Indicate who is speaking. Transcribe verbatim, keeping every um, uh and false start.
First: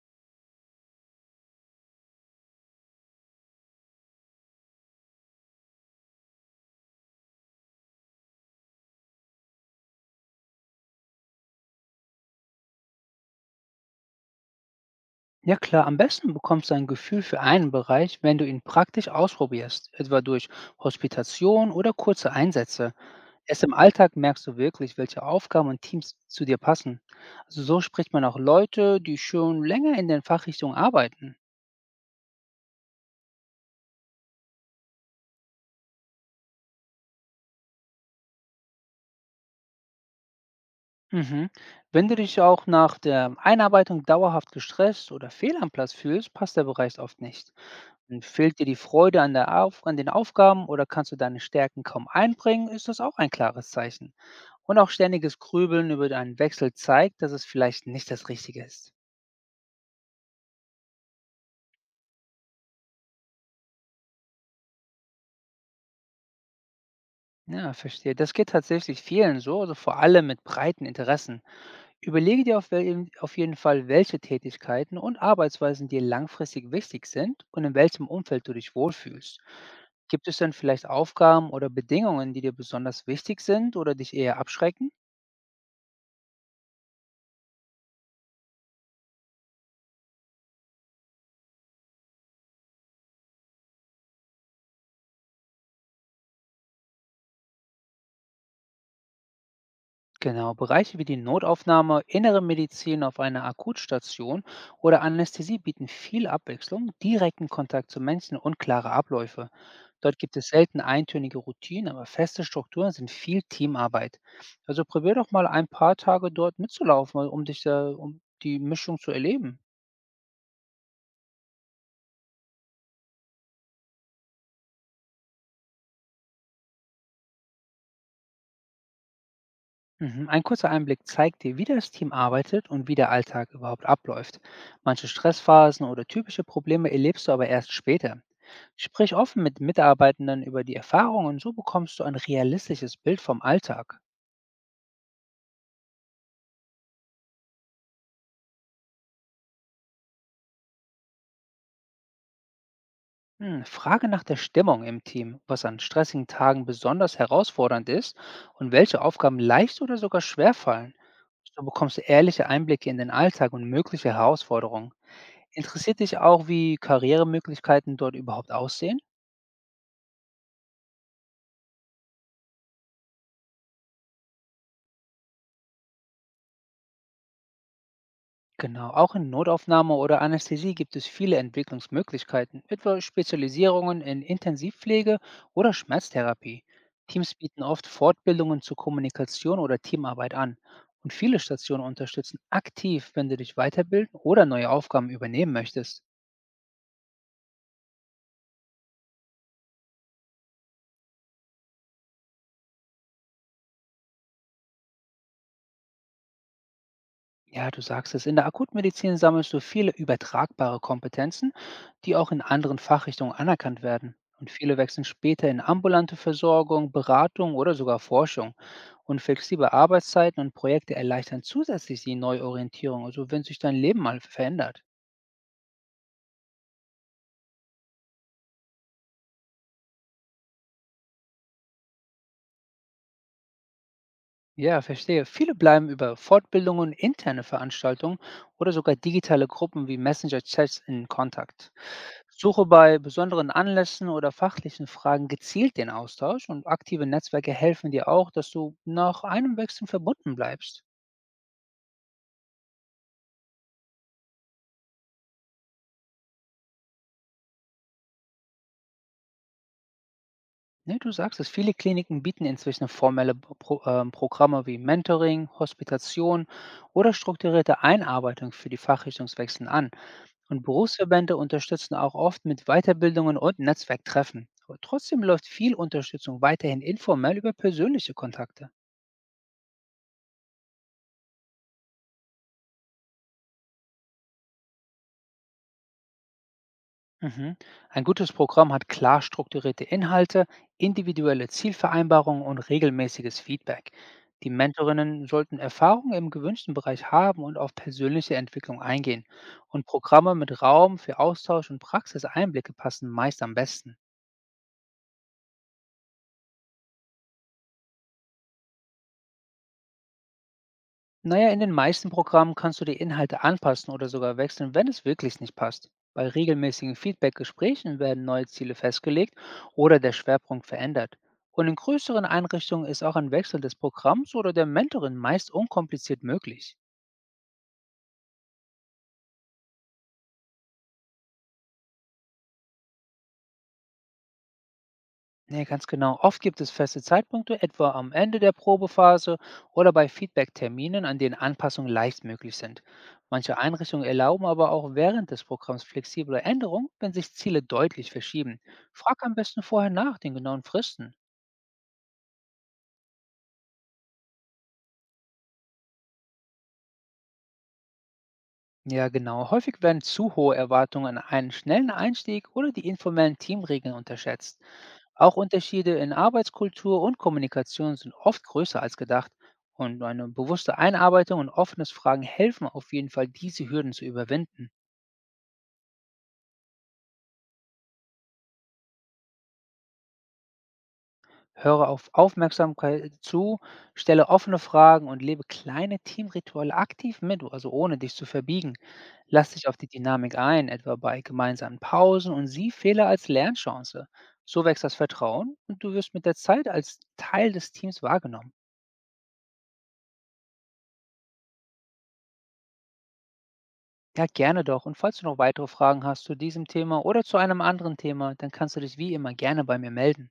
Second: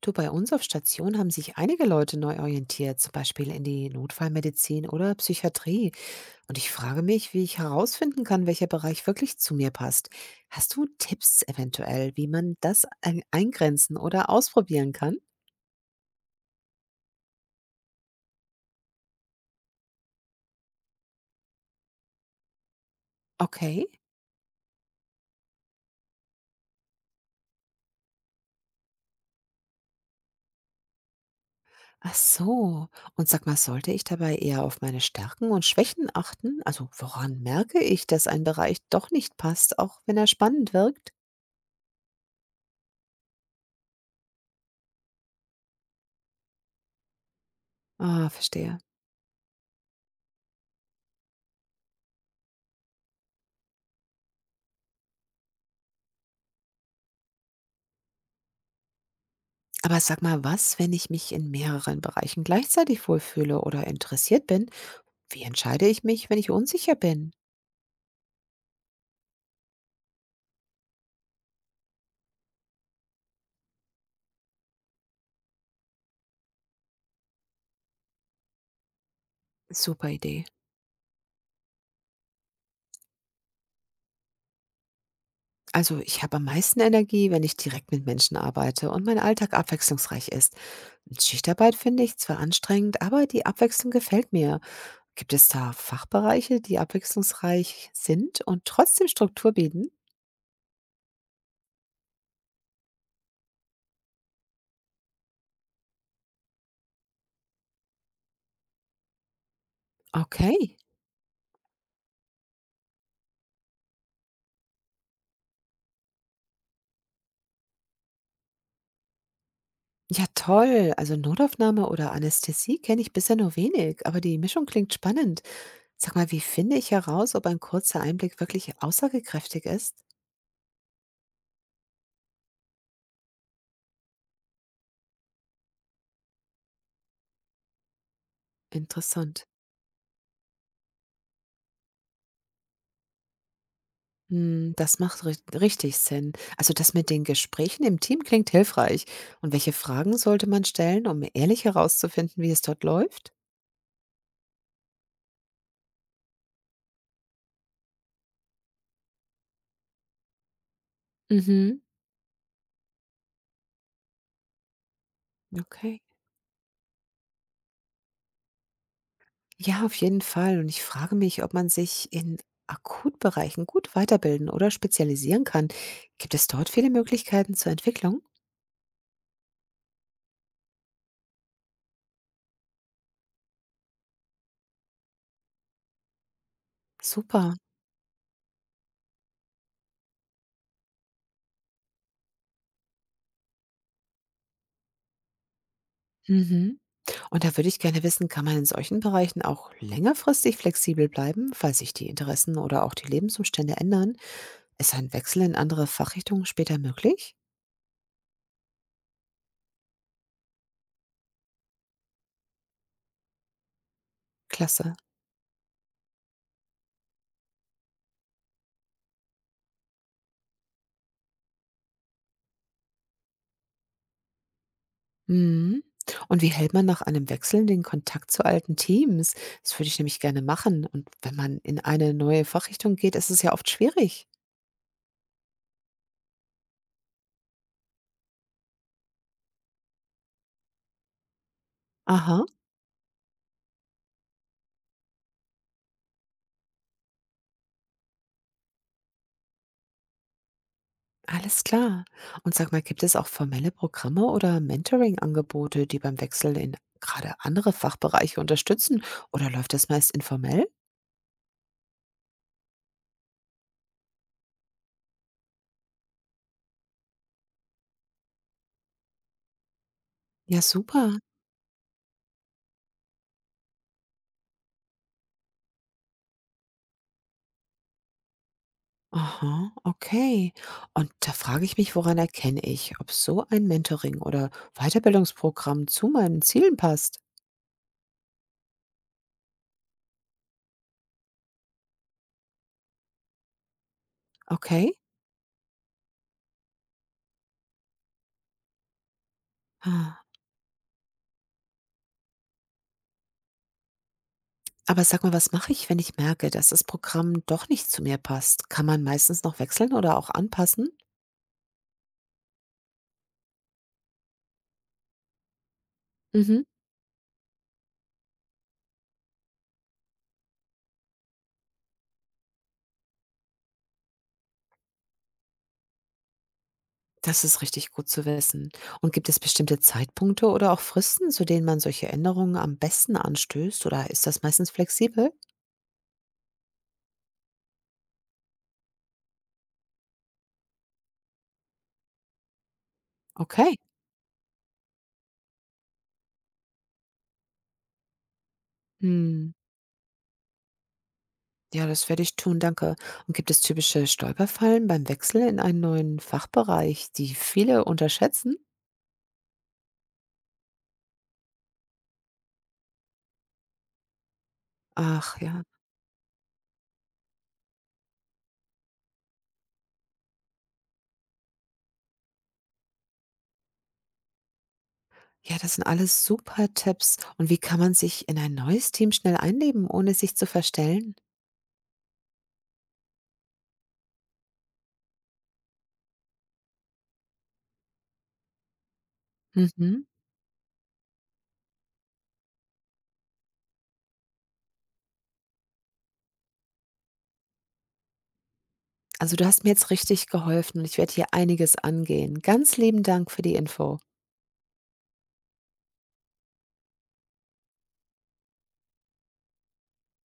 Speaker 1: Du, bei uns auf Station haben sich einige Leute neu orientiert, zum Beispiel in die Notfallmedizin oder Psychiatrie. Und ich frage mich, wie ich herausfinden kann, welcher Bereich wirklich zu mir passt. Hast du Tipps eventuell, wie man das ein- eingrenzen oder ausprobieren kann?
Speaker 2: Ja klar, am besten bekommst du ein Gefühl für einen Bereich, wenn du ihn praktisch ausprobierst, etwa durch Hospitation oder kurze Einsätze. Erst im
Speaker 1: Okay.
Speaker 2: Alltag merkst du wirklich, welche Aufgaben und Teams zu dir passen. Also so spricht man auch Leute, die schon länger in den Fachrichtungen arbeiten.
Speaker 1: Ach so. Und sag mal, sollte ich dabei eher auf meine Stärken und Schwächen achten? Also woran merke ich, dass ein Bereich doch nicht passt, auch wenn er spannend wirkt?
Speaker 2: Mhm. Wenn du dich auch nach der Einarbeitung dauerhaft gestresst oder fehl am Platz fühlst, passt der Bereich oft nicht. Und
Speaker 1: Ah,
Speaker 2: fehlt dir die
Speaker 1: verstehe.
Speaker 2: Freude an, der Auf an den Aufgaben oder kannst du deine Stärken kaum einbringen, ist das auch ein klares Zeichen. Und auch ständiges Grübeln über einen Wechsel zeigt, dass es vielleicht nicht das Richtige ist.
Speaker 1: Aber sag mal, was, wenn ich mich in mehreren Bereichen gleichzeitig wohlfühle oder interessiert bin? Wie entscheide ich mich, wenn ich unsicher bin?
Speaker 2: Ja, verstehe. Das geht tatsächlich vielen so, also vor allem mit breiten Interessen. Überlege dir auf, wel- auf jeden Fall, welche Tätigkeiten und Arbeitsweisen dir langfristig wichtig sind und in welchem Umfeld du dich wohlfühlst.
Speaker 1: Super
Speaker 2: Gibt es
Speaker 1: Idee.
Speaker 2: denn vielleicht Aufgaben oder Bedingungen, die dir besonders wichtig sind oder dich eher abschrecken?
Speaker 1: Also ich habe am meisten Energie, wenn ich direkt mit Menschen arbeite und mein Alltag abwechslungsreich ist. Schichtarbeit finde ich zwar anstrengend, aber die Abwechslung gefällt mir. Gibt es da Fachbereiche, die abwechslungsreich sind und trotzdem Struktur bieten?
Speaker 2: Genau, Bereiche wie die Notaufnahme, innere Medizin auf einer Akutstation oder Anästhesie bieten viel Abwechslung, direkten Kontakt zu Menschen und klare Abläufe. Dort gibt es
Speaker 1: Okay.
Speaker 2: selten eintönige Routinen, aber feste Strukturen sind viel Teamarbeit. Also probier doch mal ein paar Tage dort mitzulaufen, mal um dich da, um die Mischung zu erleben.
Speaker 1: Ja, toll. Also Notaufnahme oder Anästhesie kenne ich bisher nur wenig, aber die Mischung klingt spannend. Sag mal, wie finde ich heraus, ob ein kurzer Einblick wirklich aussagekräftig ist?
Speaker 2: Mhm. Ein kurzer Einblick zeigt dir, wie das Team arbeitet und wie der Alltag überhaupt abläuft. Manche Stressphasen oder typische Probleme erlebst du aber erst später. Sprich offen
Speaker 1: Interessant.
Speaker 2: mit Mitarbeitenden über die Erfahrungen, und so bekommst du ein realistisches Bild vom Alltag.
Speaker 1: Hm, das macht ri richtig Sinn. Also das mit den Gesprächen im Team klingt hilfreich. Und welche Fragen sollte man stellen, um ehrlich herauszufinden, wie es dort läuft?
Speaker 2: Hm, frage nach der Stimmung im Team, was an stressigen Tagen besonders herausfordernd ist und welche Aufgaben leicht oder sogar schwer fallen. So
Speaker 1: Mhm,
Speaker 2: bekommst du ehrliche Einblicke in den Alltag und mögliche Herausforderungen. Interessiert
Speaker 1: okay.
Speaker 2: dich auch, wie Karrieremöglichkeiten dort überhaupt aussehen?
Speaker 1: Ja, auf jeden Fall. Und ich frage mich, ob man sich in Akutbereichen gut weiterbilden oder spezialisieren kann. Gibt es dort viele Möglichkeiten zur Entwicklung?
Speaker 2: Genau, auch in Notaufnahme oder Anästhesie gibt es viele Entwicklungsmöglichkeiten, etwa Spezialisierungen in Intensivpflege oder Schmerztherapie. Teams
Speaker 1: Super.
Speaker 2: bieten oft Fortbildungen zur Kommunikation oder Teamarbeit an und viele Stationen unterstützen aktiv, wenn du dich weiterbilden oder neue Aufgaben übernehmen möchtest.
Speaker 1: Mhm. Und da würde ich gerne wissen, kann man in solchen Bereichen auch längerfristig flexibel bleiben, falls sich die Interessen oder auch die Lebensumstände ändern? Ist ein Wechsel in andere Fachrichtungen später möglich?
Speaker 2: Ja, du sagst es, in der Akutmedizin sammelst du viele übertragbare Kompetenzen, die auch in anderen Fachrichtungen anerkannt werden. Und viele
Speaker 1: Klasse.
Speaker 2: wechseln später in ambulante Versorgung, Beratung oder sogar Forschung. Und flexible Arbeitszeiten und Projekte erleichtern zusätzlich die Neuorientierung, also wenn sich dein Leben mal verändert.
Speaker 1: Mhm. Und wie hält man nach einem Wechsel den Kontakt zu alten Teams? Das würde ich nämlich gerne machen. Und wenn man in eine neue Fachrichtung geht, ist es ja oft schwierig.
Speaker 2: Ja, verstehe. Viele bleiben über Fortbildungen, interne Veranstaltungen oder sogar digitale Gruppen wie Messenger-Chats in Kontakt.
Speaker 1: Aha.
Speaker 2: Suche bei besonderen Anlässen oder fachlichen Fragen gezielt den Austausch und aktive Netzwerke helfen dir auch, dass du nach einem Wechsel verbunden bleibst.
Speaker 1: Alles klar. Und sag mal, gibt es auch formelle Programme oder Mentoring-Angebote, die beim Wechsel in gerade andere Fachbereiche unterstützen? Oder läuft das meist informell?
Speaker 2: Ne, du sagst es, viele Kliniken bieten inzwischen formelle Bo- Pro, ähm, Programme wie Mentoring, Hospitation oder strukturierte Einarbeitung für die Fachrichtungswechseln an.
Speaker 1: Ja,
Speaker 2: Und
Speaker 1: super.
Speaker 2: Berufsverbände unterstützen auch oft mit Weiterbildungen und Netzwerktreffen. Aber trotzdem läuft viel Unterstützung weiterhin informell über persönliche Kontakte.
Speaker 1: Aha, okay. Und da frage ich mich, woran erkenne ich, ob so ein Mentoring oder Weiterbildungsprogramm zu meinen Zielen passt?
Speaker 2: Mhm. Ein gutes Programm hat klar strukturierte Inhalte, individuelle Zielvereinbarungen und regelmäßiges Feedback. Die
Speaker 1: Okay.
Speaker 2: Mentorinnen sollten Erfahrung im gewünschten Bereich haben und auf persönliche Entwicklung eingehen. Und
Speaker 1: Ah,
Speaker 2: Programme mit Raum für Austausch und Praxiseinblicke passen meist am besten.
Speaker 1: aber sag mal, was mache ich, wenn ich merke, dass das Programm doch nicht zu mir passt? Kann man meistens noch wechseln oder auch anpassen?
Speaker 2: Naja, in den meisten Programmen kannst du die Inhalte anpassen oder sogar wechseln, wenn es wirklich nicht passt. Bei
Speaker 1: Mhm.
Speaker 2: regelmäßigen Feedback-Gesprächen werden neue Ziele festgelegt oder der Schwerpunkt verändert. Und in größeren Einrichtungen ist auch ein Wechsel des Programms oder der Mentorin meist unkompliziert möglich.
Speaker 1: Das ist richtig gut zu wissen. Und gibt es bestimmte Zeitpunkte oder auch Fristen, zu denen man solche Änderungen am besten anstößt? Oder ist das meistens flexibel?
Speaker 2: Ne, ganz genau. Oft gibt es feste Zeitpunkte, etwa am Ende der Probephase oder bei Feedback-Terminen, an denen Anpassungen leicht möglich sind. Manche
Speaker 1: Okay.
Speaker 2: Einrichtungen erlauben aber auch während des Programms flexible Änderungen, wenn sich Ziele deutlich verschieben. Frag am
Speaker 1: Hm.
Speaker 2: besten vorher nach den genauen Fristen.
Speaker 1: Ja, das werde ich tun, danke. Und gibt es typische Stolperfallen beim Wechsel in einen neuen Fachbereich, die viele unterschätzen?
Speaker 2: Ja, genau. Häufig werden zu hohe Erwartungen an einen schnellen Einstieg oder die informellen Teamregeln unterschätzt. Auch
Speaker 1: Ach ja.
Speaker 2: Unterschiede in Arbeitskultur und Kommunikation sind oft größer als gedacht. Und eine bewusste Einarbeitung und offenes Fragen helfen auf jeden Fall, diese Hürden zu überwinden.
Speaker 1: Ja, das sind alles super Tipps. Und wie kann man sich in ein neues Team schnell einleben, ohne sich zu verstellen?
Speaker 2: Höre auf Aufmerksamkeit zu, stelle offene Fragen und lebe kleine Teamrituale aktiv mit, also ohne dich zu verbiegen. Lass dich auf die
Speaker 1: Mhm.
Speaker 2: Dynamik ein, etwa bei gemeinsamen Pausen und sieh Fehler als Lernchance. So wächst das Vertrauen und du wirst mit der Zeit als Teil des Teams wahrgenommen.
Speaker 1: Also du hast mir jetzt richtig geholfen und ich werde hier einiges angehen. Ganz lieben Dank für die Info.
Speaker 2: Ja, gerne doch. Und falls du noch weitere Fragen hast zu diesem Thema oder zu einem anderen Thema, dann kannst du dich wie immer gerne bei mir melden.